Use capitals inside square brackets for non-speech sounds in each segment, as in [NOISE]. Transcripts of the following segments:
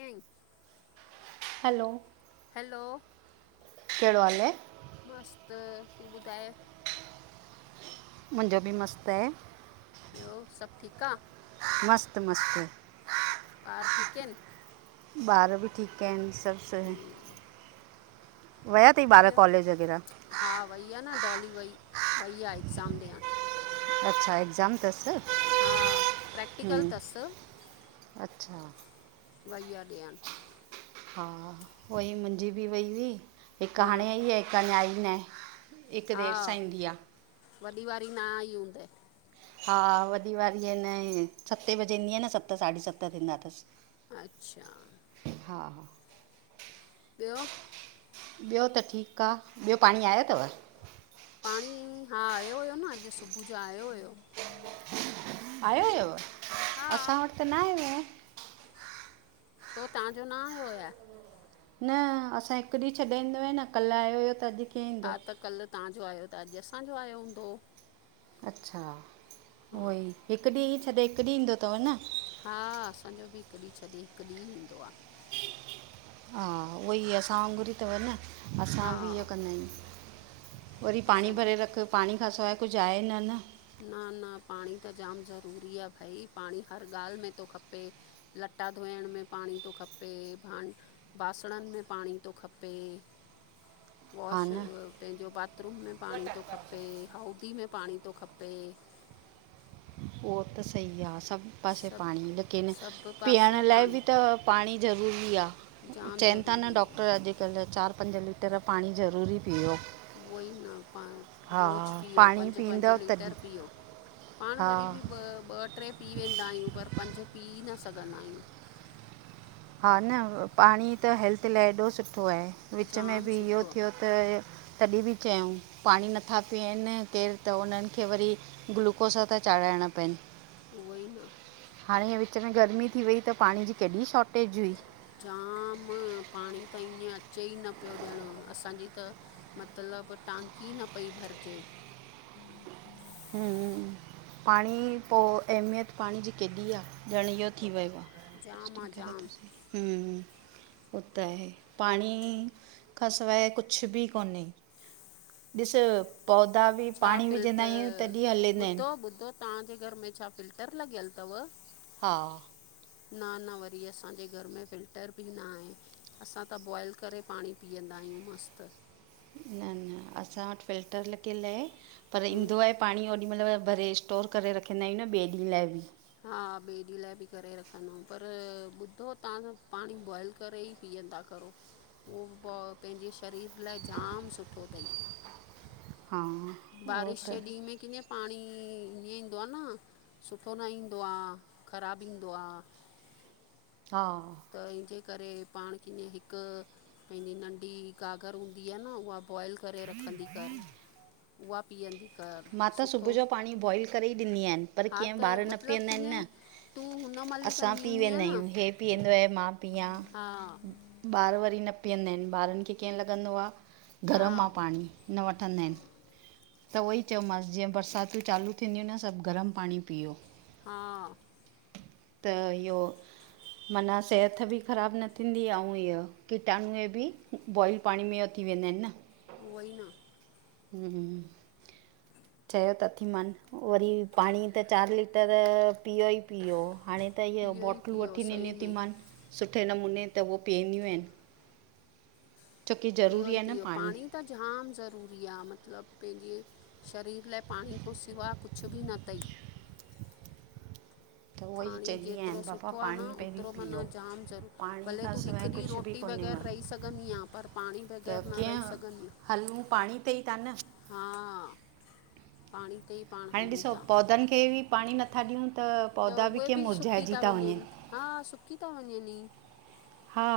ऐं। Hello. Hello. कहिड़ो हाल अएं? मस्तु, तूं ॿुधाए? मुंजो बि मस्तु आहे। ॿियो, सभु ठीक आ। मस्त मस्त ॿार ठीक आहिन ॿार बि ठीक आहिन सभ सही वया थई ॿार ॿियो कॉलेज वग़ैरह हा वई आ न डॉली वई, वई आ एग्ज़ाम ॾियण अच्छा एक्ज़ाम थस हा प्रैक्टिकल थस अच्छा वई आ ॾियण हा वई मुंहिंजी बि वई हुई हिक हा हाणे आई आहे हिक अना आई नाए हिक हा देर सां ईंंदी आ वॾी वारी न आई हूंदए हा वॾी वारी आए न सते बजे ईंदी आए न सत साढी सत थींदा थस अच्छा हा हा ॿियो ॿियो त ठीक आ। ॿियो पाणी आयो थव पाणी हा आयो हुयो न अॼु सुबुह जो आयो हुयो आयो हुयोव हा असां वट त न आयो आ छो तांजो न आयो आ न असां जो हिक ॾींह छॾे ईंदो आहे न कल आयो हुयो त अॼु कीअं हा ईंदो त कल तां जो आयो त अॼु असांजो आयो हूंदो अच्छा हा उहो ई हिक ॾींह छॾे हिक ॾींह ईंदो थव न हा असांजो बि हिक ॾींह छॾे हिक ॾींह ईंदो आ हा उहो ई असां वांगुर ई थव न असां बि हा इहो कंदा आहियूं वरी पाणी असांजो भरे रख, पाणी खां सवाए कुझ आहे न न न न पाणी त जाम ज़रूरी आ भई पाणी त हर ॻाल में थो खपे लटा धोइण में पाणी थो खपे बान बासणन में पाणी थो खपे [INAUDIBLE] वॉश न पंहिंजो बाथरूम में पाणी थो खपे हाउदी में पाणी थो खपे उहो त सही आ सभ पासे पाणी सभु लेकिन सभु पीअण पासे लाए बि त पाणी पाणी ज़रूरी आ जाम चईन था न ज़रूरी आहे डॉक्टर अॼुकल चार पंज लीटर पाणी ज़रूरी पीयो उहो ई न पाणी रोज़ पीयो पाणी पंज पंज पीअंदव तॾहिं लीटर पीओ पाण हा वरी भी ॿ ॿ टे पी वेंदा आहियूं पर पंज पी न सघंदा आयूं हा न पाणी त हेल्थ लाए एॾो सुठो आहे विच में जाम बि इहो सुठो आहे थियो त तॾहिं बि चयऊं पाणी नथा पीअन केरु त उनन खे वरी ग्लूकोस था चाढ़ाइणा पइन उहो ई न हाणे हीएं विच में गर्मी थी वई त पाणीअ जी केॾी शॉटेज हुई जाम पाणी त ईअं अचे ई न पियो ॼण असांजी त मतलब टांकी न पई भरजे पाणी पो अहमियत पाणी जी केॾी आ ॼण इ थी वयम जाम आहे जाम हूं उ त आहे पाणीअ खां सवाइ कुझु ॿि कोन्हे। ॾिस पौधा ॿि छा पाणी विझंदा आहियूं फिल्टर तॾहिं हलंदा आहिनि। ॿुधो ॿुधो तव्हांजे घर में छा फिल्टर लॻियल तवं? हा ना-ना वरी असांजे घर में फिल्टर ॿि ना आहे। असां त बॉइल करे पाणी पीअंदा आहियूं मस्तु। न-न असां वटि फिल्टर लॻियलु आहे पर ईंदो आहे पाणी ओॾी महिल भरे स्टोर करे रखंदा आहियूं न ॿिए ॾींहं लाइ ॿि। हा ॿिए ॾींहं लाइ ॿि करे रखंदुमि पर ॿुधो तव्हां पाणी बॉइल करे ई पीअंदा करो उहो प पंहिंजे शरीर लाइ जाम सुठो अथई। हा उहो बारिश त जे ॾींह में के पाणी ईअं ईंदो आ न, सुठो न ईंदो आ, ख़राबु ईंदो आ। हा त इंहिंजे करे पाण कं हिकु पंहिंजी नंढी कागर हूंदी आ न उहा बॉइल करे रखंदी कर उहा पीअंदी कर मां त सुबुह सुठो जो पाणी बॉइल करे ई ॾींदी यनं पर हा कीअं त ॿार न मतिलबु पीअंदा ऐंन न। कीअं तूं हुन महिल ई असां कंदी पी हूंदी आहे वेंदा न आहियूं हे पीअंदो आ मा पिया, हा ॿार वरी न पीअंदा आहिनि ॿारनि खे कीअं लॻंदो आ हा गरम आ पाणी न वठंदा आहिनि। त उहो ई चयोमांसि जीअं बरसातियूं चालू थींदियूं न सभु गरम पाणी पीओ। हा त इहो माना सेहत ॿि ख़राबु न थींदी आउ इयो कीटााणु ॿि बॉइल पाणी में अ थी वेंदा आहिनि न। उवोई न हूं चयो ता अथी मान वरी पाणी त चारि लीटररर पियो ई पीयो हाणे त इह इहो ई बॉटलूं पीओ वठी सही ॾिनी तूं में मान सुठे नमूने त उहो पीअंदियूं आहिनि। छो की पीओ ज़रूरी ई आहे न पओ पाणी त झाम ज़रूरी आ मतिलबु पंहिंजे शरीर लाइ पाणी खां सिवा कुझु ॿि न अथई। त उहो ई पाणी चवंदी जेतिरो आहियां बाबा सुठो आ न पाणी पहिरियों ओतिरो माना पीओ जाम ज़रूरु, पाणी भले खां तु सवाइ हिकु ॾींहुं कुझु रोटी बि रटी कोन्हे बग़ैर मां रही सघंदी आहियां पर पाणी त बग़ैर न कीअं रही सघंदी। हलूं पाणी ते ई ता न। हा पाणी ते ई पाण हाणे हलूं ॾिसो था पौधनि खे ॿि पाणी नथा ॾियूं त त पौधा बि उहे कीअं ॿि सुकी मुरझाइजी ता था वञनि हा सुकी ता वञनि ई। हा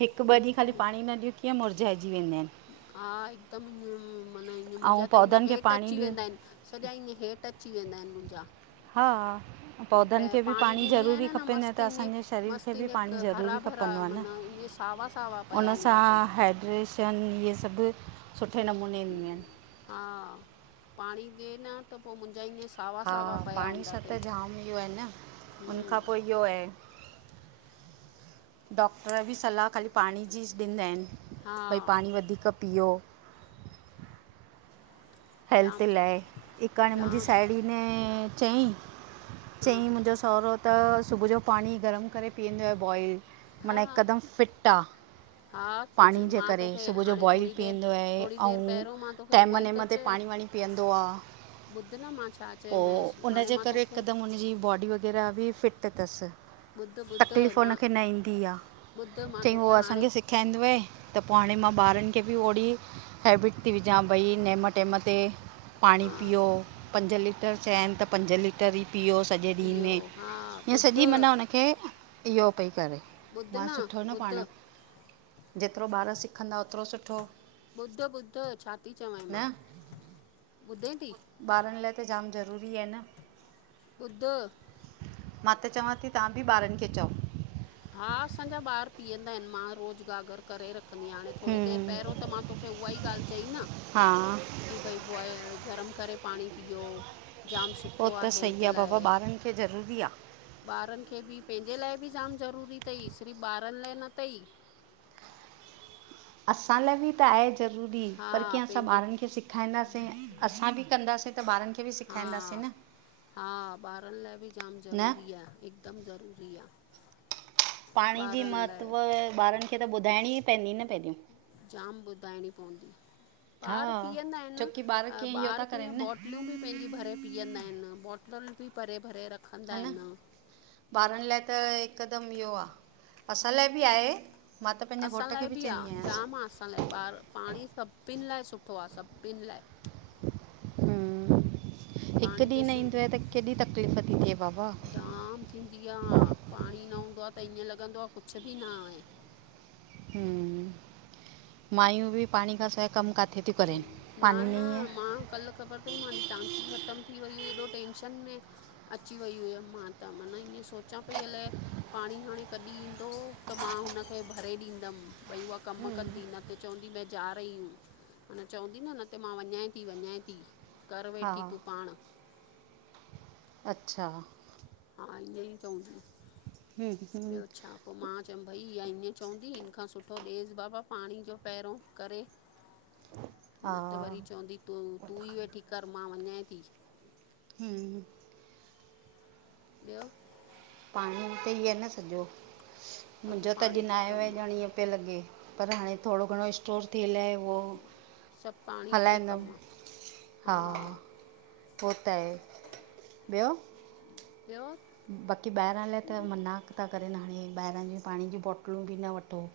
हिकु ॿ ॾींहं खाली बिल्कुलु पाणी न ॾियो कीअं मुरझाइजी वेंदा आहिनि। हा हिकदमि ईअ माना ईअ मुंहिंजा ऐं त ईअ पौधनि खे हेठि पाणी अची ॾियूं वेंदा आहिनि। सॼा ईय हेठि अची वेंदा आहिनि मुंहिंजा। हा, प पौधनि खे ॿि पाणी ॾींदी आहियां ज़रूरी खपे न त मस्तु ईअं असांजे शरीर खे मस्तु ॿि ईअं पाणी क- हरा ज़रूरी भरा खपंदो आ न माना ईअं सावा सावा पिया उ हूंदा सां अथई हैड्रेश शन इहे सभु सुठे नमूने ईंदियूं आहिनि। हा पाणी ॾे न त पोइ मुंहिंजा ईंय हा पाणी सां त जाम इहो आहे न उनखां हम्म पोइ इहो आहे डॉक्टर ॿि सलाह ख़ाली पाणी जी ॾींदा आहिनि हा भई पाणी वधीक पीओ। हेल्थ जाम च लाए हिकु हाणे मुंहिंजी जाम साहेड़ी ने चई हा चईं मुंहिंजो, सहुरो। त सुबुह जो पाणी गरम करे पीअंदो आ बॉइल हा मना हा हिकदम फिट आ। हा त पाणी ज- जे मां करे तोखे सुबुह जो हाणे बॉइल थोरी देरि पीअंदो आहे थोरी देरि आऊ पहिरियों मां तोखे टाइम उहा ई त मन ते में। चयो पाणी वाणी पीअंदो आ ॿुध न मां छा पो चयोमांसि हाणे उनजे मां करे तोखे हिकदम उनजी बॉडी वग़ैरह। मेरा बि फिट थस। ॿुध ॿुध तकलीफ़ मां हुनखे न ईंदी आ ॿुध मां चयईं तोखे उअ हाणे असां सिख। खाईदो आ, त पो हाणे मां ॿारन खे बि ओड़ी हैबिट थी विजां भई नेमट। टेम ते पाणी हा पीओ पंज लीटर चया आहिन त पंज लीटर ई। पीओ सॼे ॾींहं पीओ में हा ईअं सॼी ॿुध मना हुनखे इहो पई करे। ॿुध मां सुठो न ॿुध पाण, जेतरो ॿार सिखंदा ओतरो सुठो। ॿुधो ॿुधो छा थी चवांय मां ॿुधे थी? ॿारन लाइ त जाम ज़रूरी आहे न। बुध। मां त चवां थी तां बि ॿारन खे चओ। हा, असांजा ॿार पीअंदा आहिन मां रोज़ गागर करे रख। रखंदीहाणे थोरी देरि हम्म पहेरयों त मां तोखे उहा ई ॻाल्ह चई न। हा की भई बॉइ गरम करे पाणी पीओ जाम उहो सुठो त आहे हेल्थ सही बाबा लाइ। ॿारनि खे ज़रूरी आ। ॿारन खे बि पंहिंजे लाइ बि जाम ज़रूरी थई सिर्फ़ ॿारन लाइ न थई। असां लाइ बि त आहे ज़रूरी हा पर कीअं असां पंहिंजे ॿारन खे सिख। खाईंदासीं असां बि कंदासीं त ॿारन खे। बि हा सेखारींदासीं न हा, ॿारन लाइ बि जाम न ज़रूरी आ, हिकदम ज़रूरी आ। पाणी जी महत्व ॿारन खे त ॿुधाइणी ई पवंदी न पहेंरियो। जाम ॿुधाइणी पवंदी। ॿार हा पीअंदा आहिन एन छोकी ॿार कीअं इहो ॿार था कीअ करनि न बोटलूं बि पंहिंजी भरे। पीअंदा आहिन बोटलएन बि भरे भरे रख। ह न ॿारन लाइ त हिकदम इहो आ असां लाइ बि आहे। मां त पंहिंजे असां घोट लाइ खे बि चवंदी आहे आहियांसि। जाम आहे असां लाइ ॿार, पाणी सभिन लाइ सुठो आ सभिन लाइ। हिकु पाणी ॾींहु जे न सि ईंदो आ त केॾी तकलीफ़ अ थिए बाबा। जाम थींदी आ हां पाणी न हूंदो आ त ईअं लॻंदो आ कुच बि न आहे। हं, मायूं बि पाणी खां साय। कम काथे थी। न न मां कल ख़बर त ई मान। टांकी ख़तम थी वई हुई हेॾो टेंशन में। अची वई हुयम् मां त, माना ईअं सोचां पई अलाए। पाणी हाणे कॾहिं ईंदो त मां हुनखे भरे ॾींदम, भई उहा कम कंदी नथ। त चवंदी मै ज रही हू। माना चवंदी न न ते मां वञाए ती वञाय ती कर वेठी हा तूं पाण। अच्छा। हा ईअं ई चवंदी हम्म, हम्म, ॿियो छा। मां चयम् भई इहा ईअं चवंदी हिन खां सुठो ॾेस बाबा पाणी जो पहिरियों करे। [INAUDIBLE] न त वरी चवंदी तू तू ई वेठी कर मां वञाए थी। हं। ॿियो? पाणी ते ई आ न सॼो, सभु मुंहिंजो त अॼु पाणी न ते आयो आ कमु ॼण आहे इएं पयो लॻे, पर हाणे थोडो घणो स्टोर थियलि आहे, उहो सभु पाणी ते ई हलाईंदमि। कमु आहे हा हो त आहे, ॿियो? पयोर बाक़ी ॿाहिरां लाइ त मना ता करेनि हाणे, ॿाहिरां जे पाणी जी बोटलूं बि न वठो।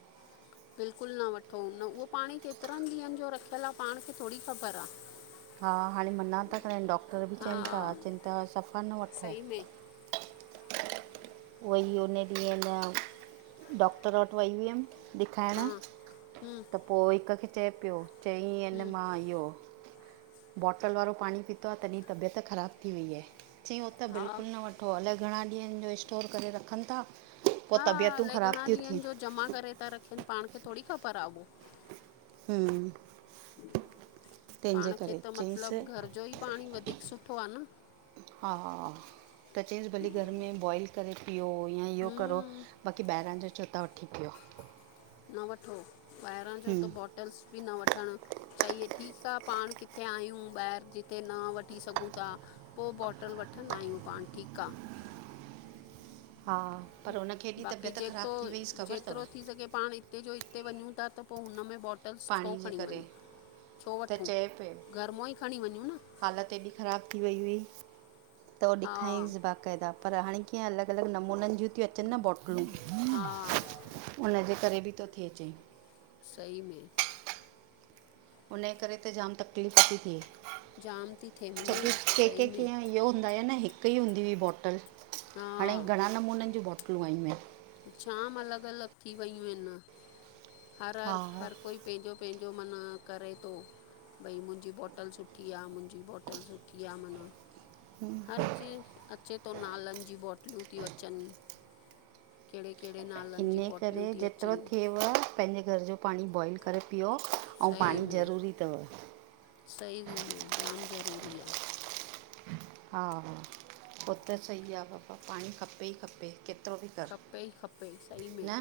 बिल्कुलु न वठो, न उहो पाणी केतिरनि ॾींहंनि जो रखियलु आ पाण खे थोडी ख़बर आ? हा हाणे मना ता करेनि डॉक्टर बि हा चवनि ता चैन ता, चैन ता सफ़ा न वठो। सही में उवई उने ॾींहुं ह न, डॉक्टर वटि वई हुयमि ॾेखाइणा, हा हम्म त पो हिकु खे चए पियो चईं ऐं न हम्म मां इहो बॉटल वारो पाणी पीतो आ तॾी तबियत ख़राबु थी वई आ। चईं हो त हा बिल्कुलु न वठ हो अलाए घणा ॾींहंनि जो स्टोर करे रखनि ता। हा, अलाए घणा ॾींहंनि जो जमा करे ता रखिनि पाण खे थोरी ख़बर आ उहो। हम्म तंहिंजे पाण खे करे त चयईंसि मतिलबु घर जो ई पाणी वधीक सुठो आ न। हा त चयईंसि भलीे घर में बॉइल करे पियो या इहो करो, हम्म बाक़ी ॿाहिरां जो छो था वठी पियो। न वठो, ॿाहिरां जो त हम्म बोटल्स बि न वठणु अच्छा इहे ठीकु आ पाण किथे आहियूं, ॿाहिरि जिते न वठी सघूं ता पो बोटल वठंदा आहियूं पाण ठीकु आ। हा पर हुनखे एॾी बाक़ी तबियत ॼेतो ख़राबु थी वईसि ख़बर अथव ॼेतिरो थी सघे पाण हिते जो हिते वञू ता त पो हुन में बोटल्स छो पाणी जे खणी करे वञूं? छो त वठूं चए पियो, घर मां ई खणी वञूं न हालति हेॾी ख़राब थी वई हुई त उ हा ॾिखाईस बा क़एदा पर हाणे कीअं अलॻि अलॻि नमूननि जीयूं ती अचनि न बोटलूं। हा उनजे करे बि तो थेए अचे। सही में उने करे त जाम तकलीफ़ ती थेए। जाम ती थे मना, सई के में। कीअं इहो हूंदा आ न हिकु ई हूंदी हुई बोटल, हा हाणे घणा नमूननि जीयूं बेटलूं आयूं आहिनि। जाम अलॻि अलॻि थी वयूं आहिनि हर हर हा हर कोई पैंजो पैंजो मना करे तो भई मुंहिंजी बोटल सुठी आ, मुंहिंजी बोटल सुठी आ, माना हर जे, अचे तो नालनि जी बोटलूं तियूं अचनि। कहिड़े कहिड़े नाल इने करे जेतिरो थिएव पंहिंजे घर जो पाणी बॉइल करे पीओ, अऊं पाणी ज़रूरी तव। सई में जाम ज़रूरी आ। हा पो त सही आ बाबा, पाणी खपे ई खपे किथ खपे ई खपे सही में।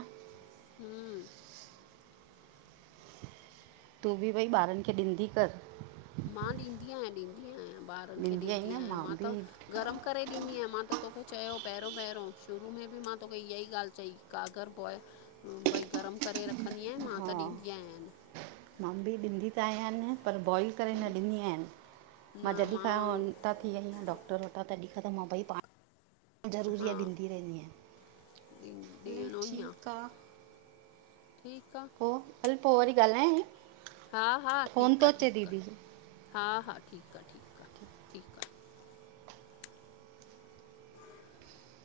हूं तूं बि भई ॿारनि खे ॾींदी कर। मां ॾींदी आहियां, ॾींदी आहियां ॿारनि खे आहीं ॾींदी न आहियां, मां बि त गरम करे ॾींदी आहियां, मां त तोखे चयो पहिरों पहिरों, शुरू में बि मां तोखे इएं ई ॻाल्हि चई। काग़र बॉय भई गरम करे रखंदी आहियां मां हा त ॾींदी आहियां। मां बि ॾिंदी त आया आहिनपर बॉइ न मां प [INAUDIBLE] जरूरी हा आहे ॾींदी रहंदी आहियां ॾी हलो ॾियणो ठीक आ। ठीक आ। पो हल पो वरी ॻाल्हायां थी। हा- हा, ठीक आ- ठीक आ, हा-हा, ठीक आ- ठीक आ, ठीक आ। [INAUDIBLE]